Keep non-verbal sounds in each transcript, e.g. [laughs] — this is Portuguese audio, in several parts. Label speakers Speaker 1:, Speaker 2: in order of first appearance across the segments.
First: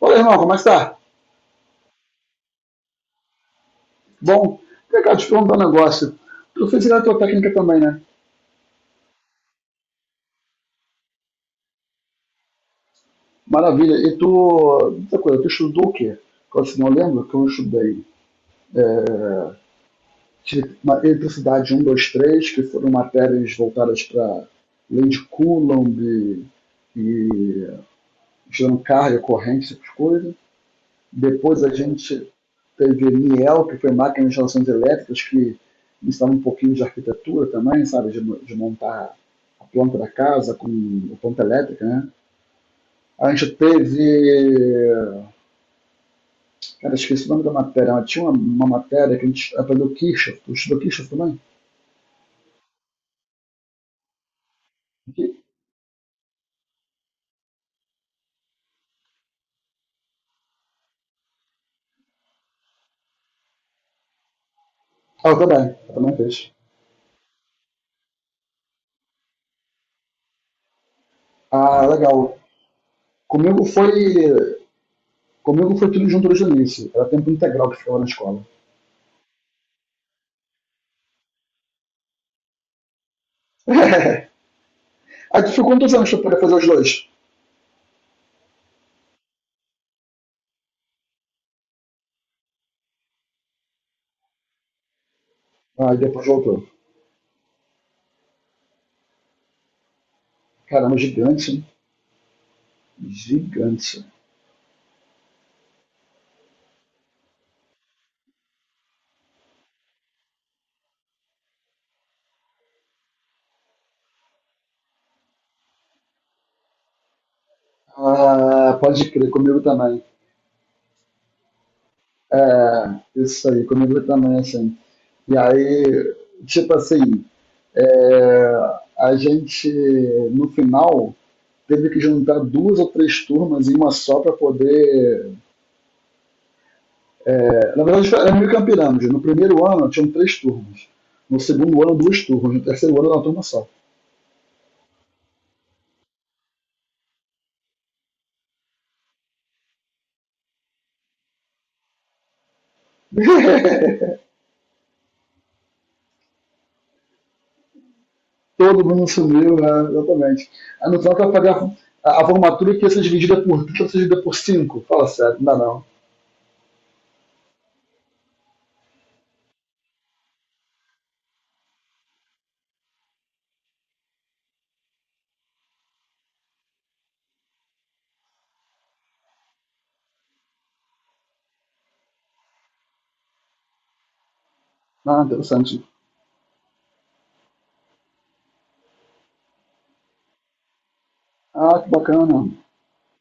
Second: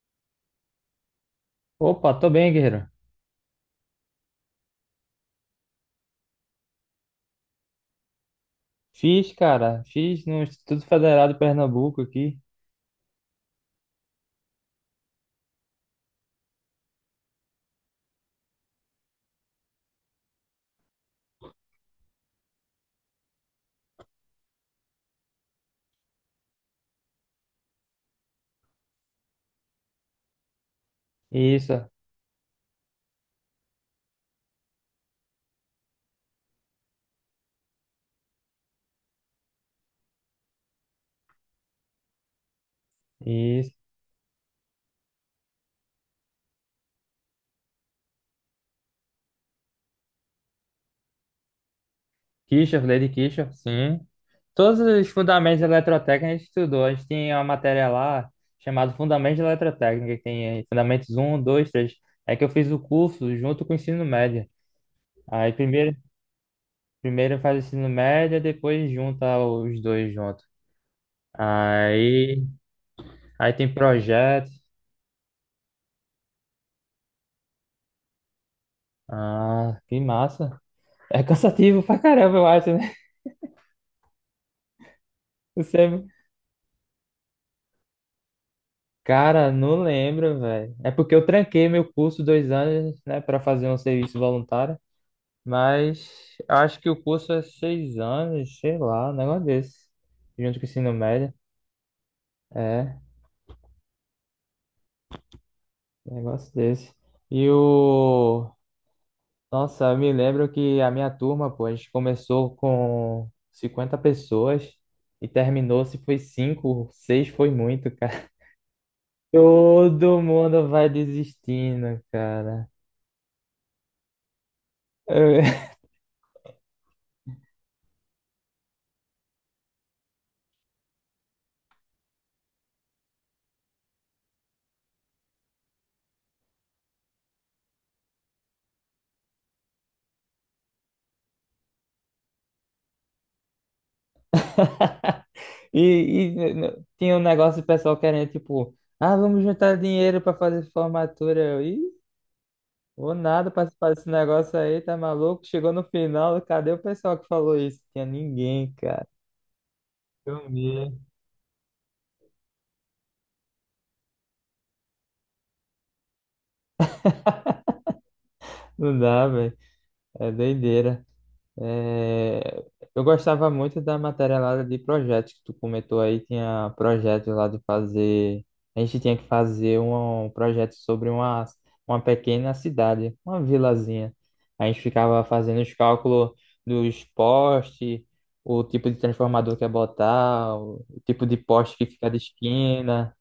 Speaker 1: Olha, irmão, como é que tá?
Speaker 2: Opa, tô bem, guerreiro.
Speaker 1: Bom, vem cá, te perguntar um negócio. Tu fez a tua técnica também, né?
Speaker 2: Fiz, cara, fiz no Instituto Federal de Pernambuco aqui.
Speaker 1: Maravilha. E tu, outra coisa, tu estudou o quê? Eu, assim, não lembro que eu estudei tive uma eletricidade um, 2, 3, que foram matérias voltadas para lei de Coulomb e gerando carga, corrente, essas coisas. Depois a
Speaker 2: Isso,
Speaker 1: gente teve Niel, que foi máquina de instalações elétricas, que instala um pouquinho de arquitetura também, sabe, de montar a planta da casa com a planta elétrica, né? A gente
Speaker 2: isso.
Speaker 1: teve. Cara, esqueci o nome da matéria, mas tinha uma matéria que a gente aprendeu Kirchhoff. Tu estudou Kirchhoff também?
Speaker 2: Kirchhoff, lei de Kirchhoff, sim. Todos os fundamentos de eletrotécnica a gente estudou. A gente tem uma matéria lá chamada Fundamentos de Eletrotécnica, que tem aí fundamentos um, 2, 3. É que eu fiz o curso junto com o ensino médio.
Speaker 1: Ah, eu
Speaker 2: Aí
Speaker 1: também, eu
Speaker 2: primeiro,
Speaker 1: também fez.
Speaker 2: primeiro faz o ensino médio, depois junta os dois juntos.
Speaker 1: Ah, legal.
Speaker 2: Aí, aí
Speaker 1: Comigo
Speaker 2: tem projeto.
Speaker 1: foi. Comigo foi tudo junto desde o início. Era tempo integral que ficava na escola.
Speaker 2: Ah, que massa. É cansativo pra caramba, eu acho.
Speaker 1: [laughs] Aí tu ficou quantos
Speaker 2: Você...
Speaker 1: anos pra poder fazer os dois?
Speaker 2: Cara, não lembro, velho. É porque eu tranquei meu curso dois anos, né, para fazer um serviço voluntário.
Speaker 1: Aí depois
Speaker 2: Mas eu
Speaker 1: voltou.
Speaker 2: acho que o curso é seis anos, sei lá, um negócio desse. Junto com o ensino
Speaker 1: Caramba,
Speaker 2: médio.
Speaker 1: gigante, né?
Speaker 2: É,
Speaker 1: Gigante.
Speaker 2: um negócio desse. E o. Nossa, eu me lembro que a minha turma, pô, a gente começou com 50 pessoas e terminou, se foi cinco, seis foi muito, cara. [laughs]
Speaker 1: Ah, pode crer, comigo também.
Speaker 2: Todo mundo vai desistindo, cara.
Speaker 1: É, isso aí, comigo também, assim. E
Speaker 2: Eu-
Speaker 1: aí, tipo assim, é, a gente, no final, teve que juntar duas ou três turmas em uma só para poder. É, na verdade, era meio que uma pirâmide. No primeiro ano, tinham três turmas. No segundo ano, duas turmas. No terceiro ano, era uma turma só.
Speaker 2: [laughs] Tinha um negócio de pessoal querendo, tipo, ah, vamos juntar dinheiro pra fazer formatura. Eu, Ih, vou nada participar
Speaker 1: [laughs]
Speaker 2: desse negócio aí, tá maluco? Chegou no final, cadê o pessoal que falou isso? Tinha ninguém,
Speaker 1: Todo
Speaker 2: cara.
Speaker 1: mundo sumiu, né? Exatamente.
Speaker 2: Eu
Speaker 1: A
Speaker 2: vi.
Speaker 1: no final, tu vai pagar a formatura que ia ser dividida por 3, dividida por 5. Fala sério, não dá não.
Speaker 2: Não dá, velho. É doideira. É, eu gostava muito da matéria lá de projetos que tu comentou aí, tinha projetos lá de fazer, a gente tinha que fazer um projeto sobre uma pequena cidade, uma vilazinha. A gente
Speaker 1: Ah,
Speaker 2: ficava fazendo os
Speaker 1: interessante.
Speaker 2: cálculos dos postes, o tipo de transformador que ia botar, o tipo de
Speaker 1: Ah,
Speaker 2: poste que
Speaker 1: que
Speaker 2: fica de
Speaker 1: bacana.
Speaker 2: esquina,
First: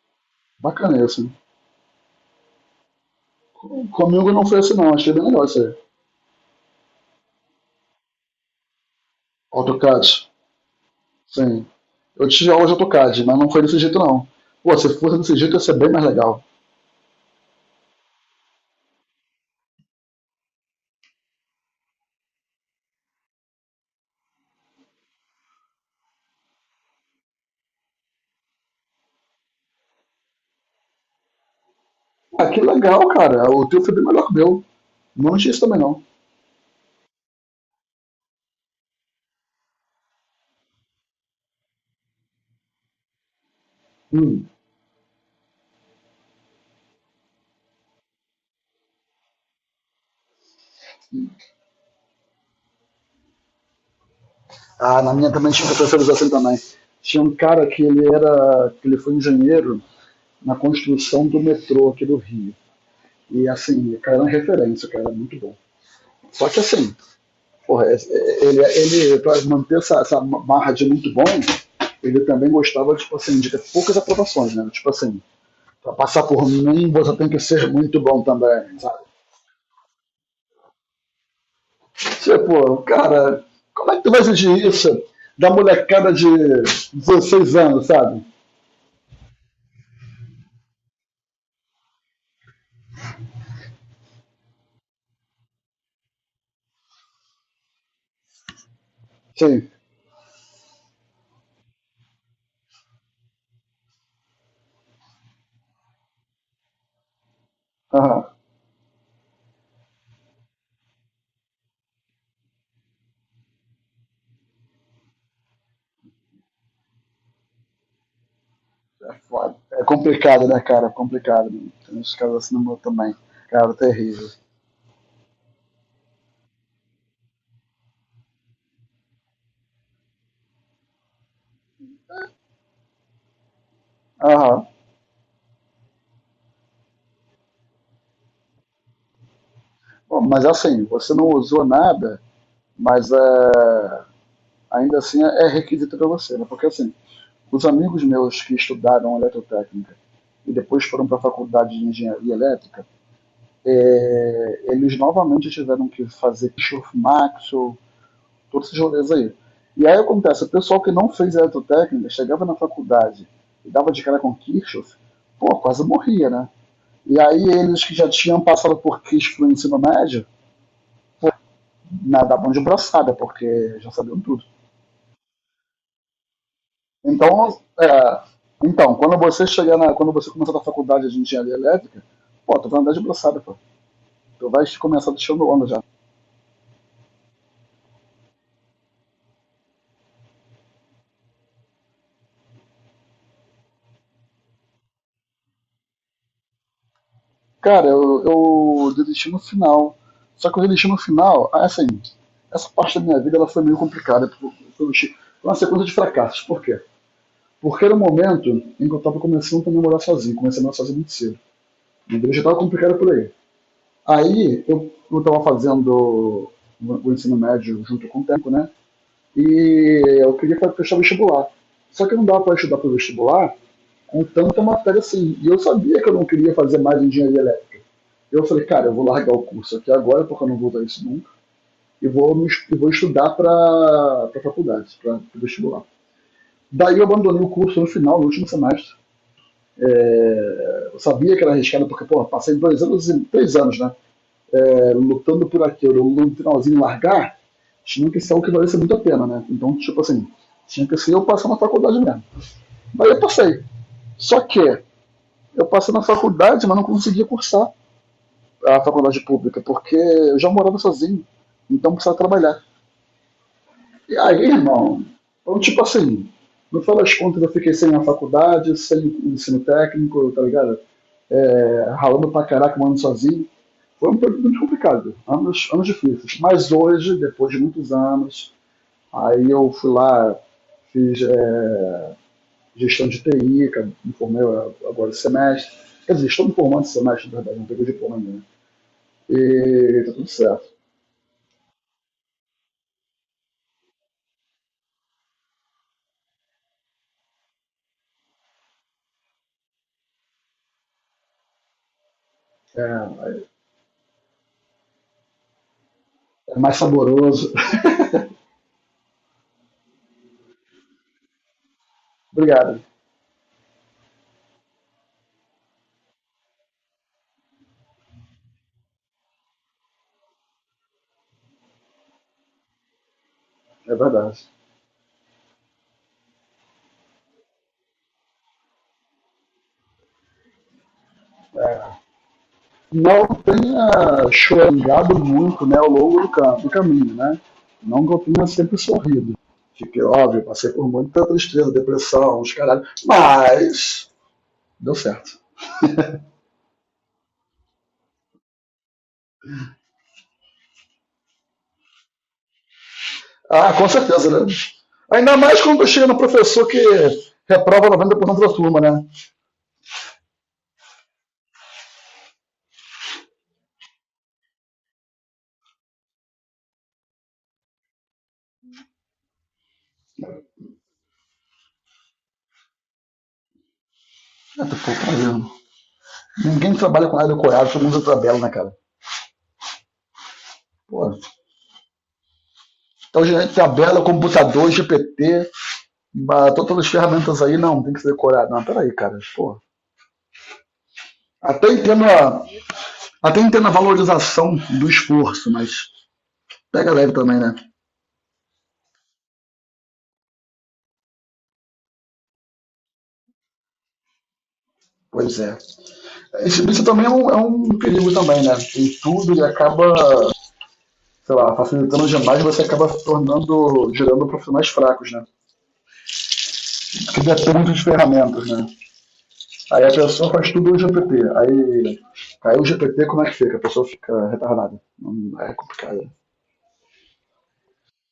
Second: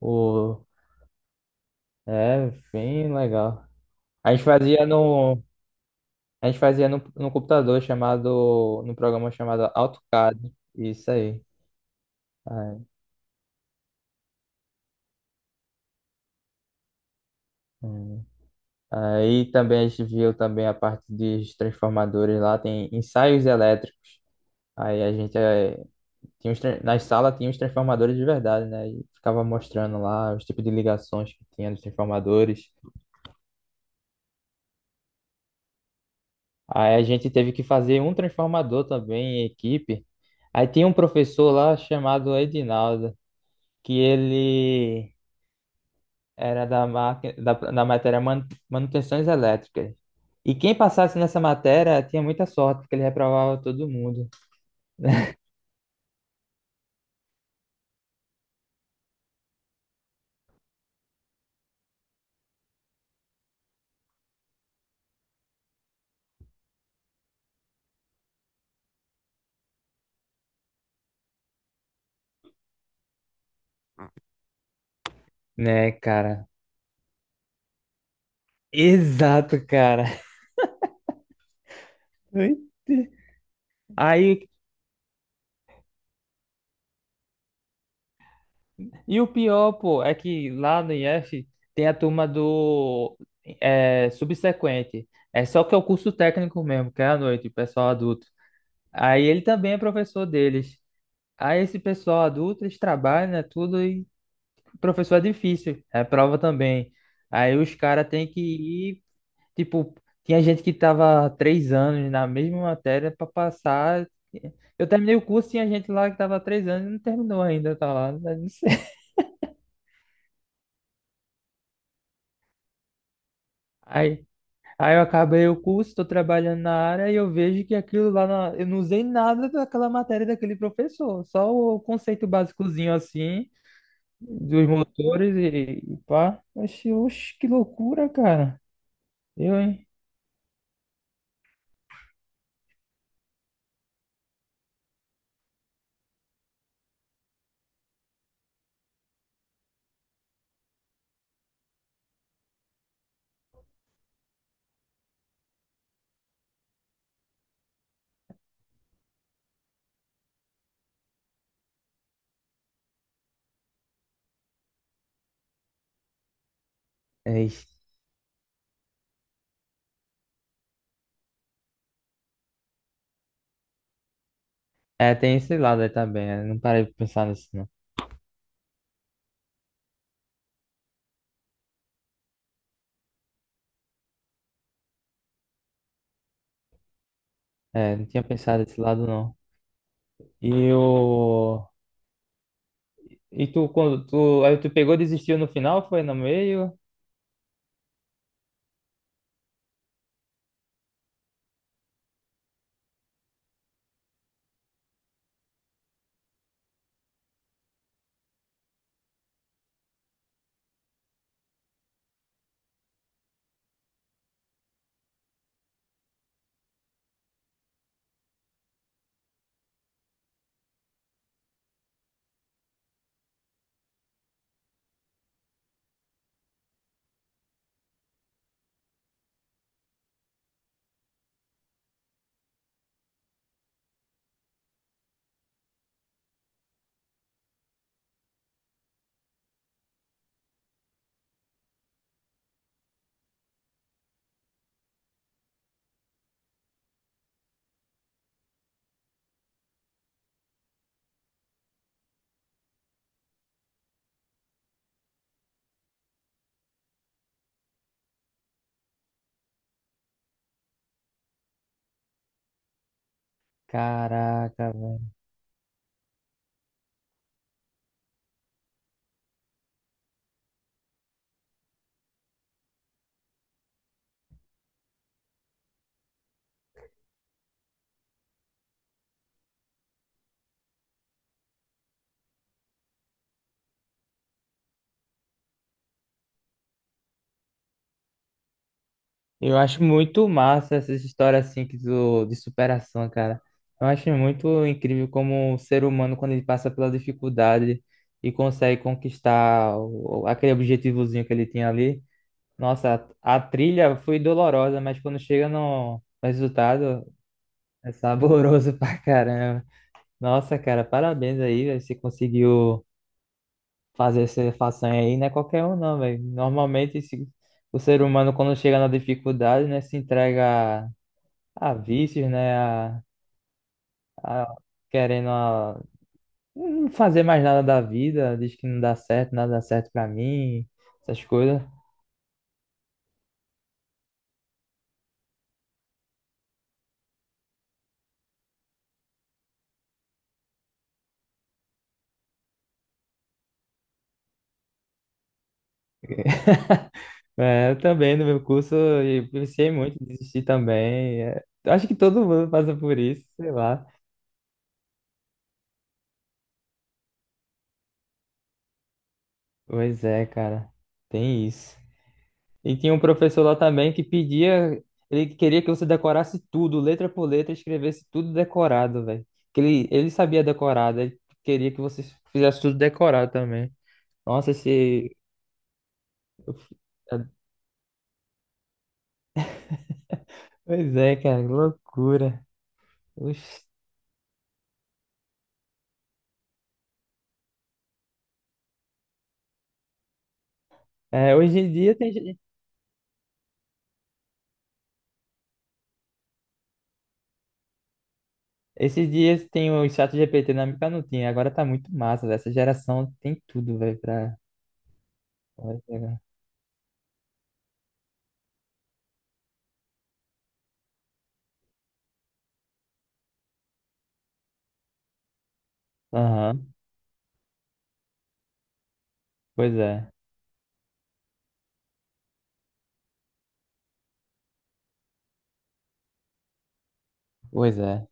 Speaker 2: o...
Speaker 1: Bacana isso.
Speaker 2: É, bem legal.
Speaker 1: Comigo
Speaker 2: A gente
Speaker 1: não foi assim,
Speaker 2: fazia
Speaker 1: não. Achei bem
Speaker 2: no
Speaker 1: legal isso aí.
Speaker 2: a gente fazia no, no computador chamado, num programa chamado
Speaker 1: AutoCAD.
Speaker 2: AutoCAD, isso aí.
Speaker 1: Sim. Eu tive aula de
Speaker 2: Aí,
Speaker 1: AutoCAD, mas não foi desse jeito, não. Pô, se fosse desse jeito, ia ser bem mais legal.
Speaker 2: hum. Aí também a gente viu também a parte dos transformadores lá, tem ensaios elétricos. Aí a gente, tinha na sala tinha os transformadores de verdade, né? E ficava mostrando lá os tipos de ligações que tinha dos
Speaker 1: Ah, que
Speaker 2: transformadores.
Speaker 1: legal, cara. O teu foi bem melhor que o meu. Não tinha isso também, não.
Speaker 2: Aí a gente teve que fazer um transformador também em equipe. Aí tinha um professor lá chamado Edinaldo, que
Speaker 1: Hum.
Speaker 2: ele era máquina, da matéria manutenções elétricas. E quem passasse nessa matéria tinha muita sorte, porque ele reprovava todo mundo.
Speaker 1: Ah, na minha
Speaker 2: [laughs]
Speaker 1: também tinha professores assim também. Tinha um cara que ele era. Que ele foi engenheiro, na construção do metrô aqui do Rio. E assim, o cara era uma referência, o cara era muito bom. Só que assim, porra, ele para manter essa marra de muito bom, ele também gostava tipo assim, de ter poucas aprovações, né? Tipo assim,
Speaker 2: Né,
Speaker 1: para passar por
Speaker 2: cara?
Speaker 1: mim você tem que ser muito bom também, sabe?
Speaker 2: Exato, cara.
Speaker 1: Você, pô
Speaker 2: [laughs]
Speaker 1: cara, como é que tu vai
Speaker 2: Aí,
Speaker 1: exigir isso da molecada de 16 anos, sabe?
Speaker 2: e o pior, pô, é que lá no IF tem a turma do é, subsequente. É só que é o curso técnico mesmo, que é à noite, o pessoal adulto. Aí ele
Speaker 1: Sim,
Speaker 2: também é professor deles. Aí esse pessoal adulto, eles trabalham, né, tudo, e professor é difícil, é prova também. Aí os caras
Speaker 1: aham.
Speaker 2: têm que ir, tipo, tinha gente que tava três anos na mesma matéria para passar. Eu terminei o curso, tinha gente lá que tava três anos e não terminou ainda, tá lá. Né, não sei. [laughs]
Speaker 1: É foda. É complicado, né, cara? É complicado. Né? Tem uns caras assim no meu também. Cara,
Speaker 2: Aí,
Speaker 1: terrível.
Speaker 2: aí eu acabei o curso, estou trabalhando na área e eu vejo que aquilo lá, eu não usei nada daquela matéria daquele professor, só o conceito básicozinho assim,
Speaker 1: Aham.
Speaker 2: dos motores e pá. Oxi, oxi, que loucura, cara. Eu, hein?
Speaker 1: Bom, mas assim, você não usou nada, mas é, ainda assim é requisito para você, né? Porque assim, os amigos meus que estudaram eletrotécnica e depois foram para a faculdade de engenharia elétrica, é, eles novamente tiveram que fazer Kirchhoff Maxwell, todos esses rolês aí. E aí acontece, o pessoal que não fez eletrotécnica chegava na faculdade e dava de cara com Kirchhoff, pô, quase morria, né? E aí
Speaker 2: É,
Speaker 1: eles que já tinham passado por Kirchhoff no ensino médio, na, da mão de braçada, porque já sabiam tudo.
Speaker 2: É, tem esse lado aí também. Né? Não parei de pensar nisso,
Speaker 1: Então,
Speaker 2: não.
Speaker 1: é, então quando você chegar na, quando você começar na faculdade de engenharia elétrica, pô, tu vai andar de braçada, pô. Tu vai começar deixando onda já.
Speaker 2: É, não tinha pensado nesse lado, não. E o... E tu, quando tu... Aí tu pegou e desistiu no final, foi no meio?
Speaker 1: Cara, eu desisti no final. Só que eu desisti no final, assim, essa parte da minha vida ela foi meio complicada. Foi uma sequência de fracassos. Por quê? Porque era o um momento em que eu estava começando a namorar sozinho, comecei a namorar sozinho muito cedo. Então já estava complicado por aí. Aí eu estava fazendo o ensino médio junto com o tempo, né? E eu queria prestar vestibular. Só que não dava para estudar para o vestibular com tanta matéria assim. E eu sabia que eu não queria fazer mais engenharia elétrica. Eu falei, cara, eu vou largar o curso aqui agora, porque eu não vou usar isso nunca, e vou estudar para a faculdade, para o vestibular. Daí eu abandonei o curso no final, no último semestre. É, eu sabia que era arriscado, porque, pô, passei 2 anos, 3 anos, né? Então, lutando por aquilo, ou no finalzinho largar, tinha que ser algo que valesse muito a pena, né? Então, tipo assim, tinha que ser eu passar na faculdade mesmo. Mas eu passei. Só que eu passei na faculdade, mas não conseguia cursar a faculdade pública, porque eu já morava sozinho, então precisava trabalhar. E aí,
Speaker 2: Caraca, velho.
Speaker 1: irmão, então, tipo assim, no final das contas eu fiquei sem a faculdade, sem o ensino técnico, tá ligado? É, ralando pra caraca, morando sozinho. Foi um período muito complicado, anos, anos difíceis. Mas hoje, depois de muitos anos, aí eu fui lá, fiz gestão de TI, que eu me formei agora esse semestre. Quer dizer, estou me formando esse semestre, na verdade, não peguei diploma ainda. Né?
Speaker 2: Eu acho
Speaker 1: E tá tudo
Speaker 2: muito
Speaker 1: certo.
Speaker 2: massa essas histórias, assim, que tu... de superação, cara. Eu acho muito incrível como o ser humano, quando ele passa pela dificuldade e consegue conquistar aquele objetivozinho que ele tinha ali. Nossa, a
Speaker 1: É,
Speaker 2: trilha foi dolorosa, mas quando chega no
Speaker 1: é mais
Speaker 2: resultado...
Speaker 1: saboroso. [laughs]
Speaker 2: É saboroso [laughs] pra caramba. Nossa, cara, parabéns aí, velho. Você
Speaker 1: Obrigado,
Speaker 2: conseguiu fazer essa façanha aí. Não é qualquer um, não, velho. Normalmente, o ser humano, quando chega na dificuldade, né, se entrega a vícios,
Speaker 1: é verdade.
Speaker 2: a- querendo não fazer mais nada da vida. Diz que não dá certo, nada dá certo pra mim, essas coisas.
Speaker 1: Não tenha choringado muito né, ao longo do caminho, né? Não que eu tenha sempre sorrido. Fiquei óbvio, passei por muita tristeza, depressão, os caralhos, mas deu certo.
Speaker 2: É, eu também, no meu curso, eu pensei muito em desistir também. É, eu acho que todo mundo passa por isso, sei
Speaker 1: Ah,
Speaker 2: lá.
Speaker 1: com certeza, né? Ainda mais quando chega no professor que reprova 90% da turma, né?
Speaker 2: Pois é, cara. Tem isso. E tinha um professor lá também que pedia, ele queria que você decorasse tudo, letra por letra, escrevesse tudo decorado, velho. Que ele sabia decorar, daí ele queria que você fizesse tudo decorado também. Nossa, esse.
Speaker 1: Ninguém trabalha com nada decorado, todo mundo usa tabela, né, cara?
Speaker 2: Pois
Speaker 1: Pô,
Speaker 2: é, cara, que loucura.
Speaker 1: então, gente,
Speaker 2: Oxi.
Speaker 1: tabela, computador, GPT, todas as ferramentas aí, não, tem que ser decorado. Não, peraí, cara, pô.
Speaker 2: É, hoje
Speaker 1: Até
Speaker 2: em dia
Speaker 1: entendo,
Speaker 2: tem.
Speaker 1: a, até entendo a valorização do esforço, mas pega leve também, né?
Speaker 2: Esses dias tem o chat GPT, na época não tinha, agora tá muito massa, velho. Essa geração tem tudo, velho, pra.
Speaker 1: Pois é.
Speaker 2: Pra pegar.
Speaker 1: Esse bicho também é um perigo também, né? Tem tudo e acaba sei lá, facilitando demais, você acaba se tornando, gerando profissionais fracos, né?
Speaker 2: Aham,
Speaker 1: Que dependem de ferramentas, né?
Speaker 2: Pois
Speaker 1: Aí a
Speaker 2: é,
Speaker 1: pessoa faz tudo no GPT. Aí caiu o GPT, como é que fica? A pessoa fica retardada. É complicado.
Speaker 2: pois é.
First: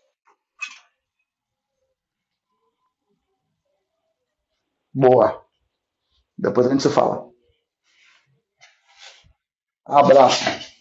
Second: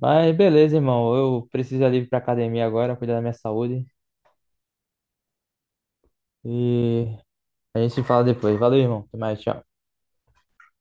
Speaker 2: Mas beleza, irmão. Eu preciso ali ir ali pra academia agora, cuidar da minha saúde.
Speaker 1: Boa. Depois a gente se
Speaker 2: E
Speaker 1: fala.
Speaker 2: a gente se fala depois. Valeu, irmão. Até mais. Tchau.
Speaker 1: Abraço.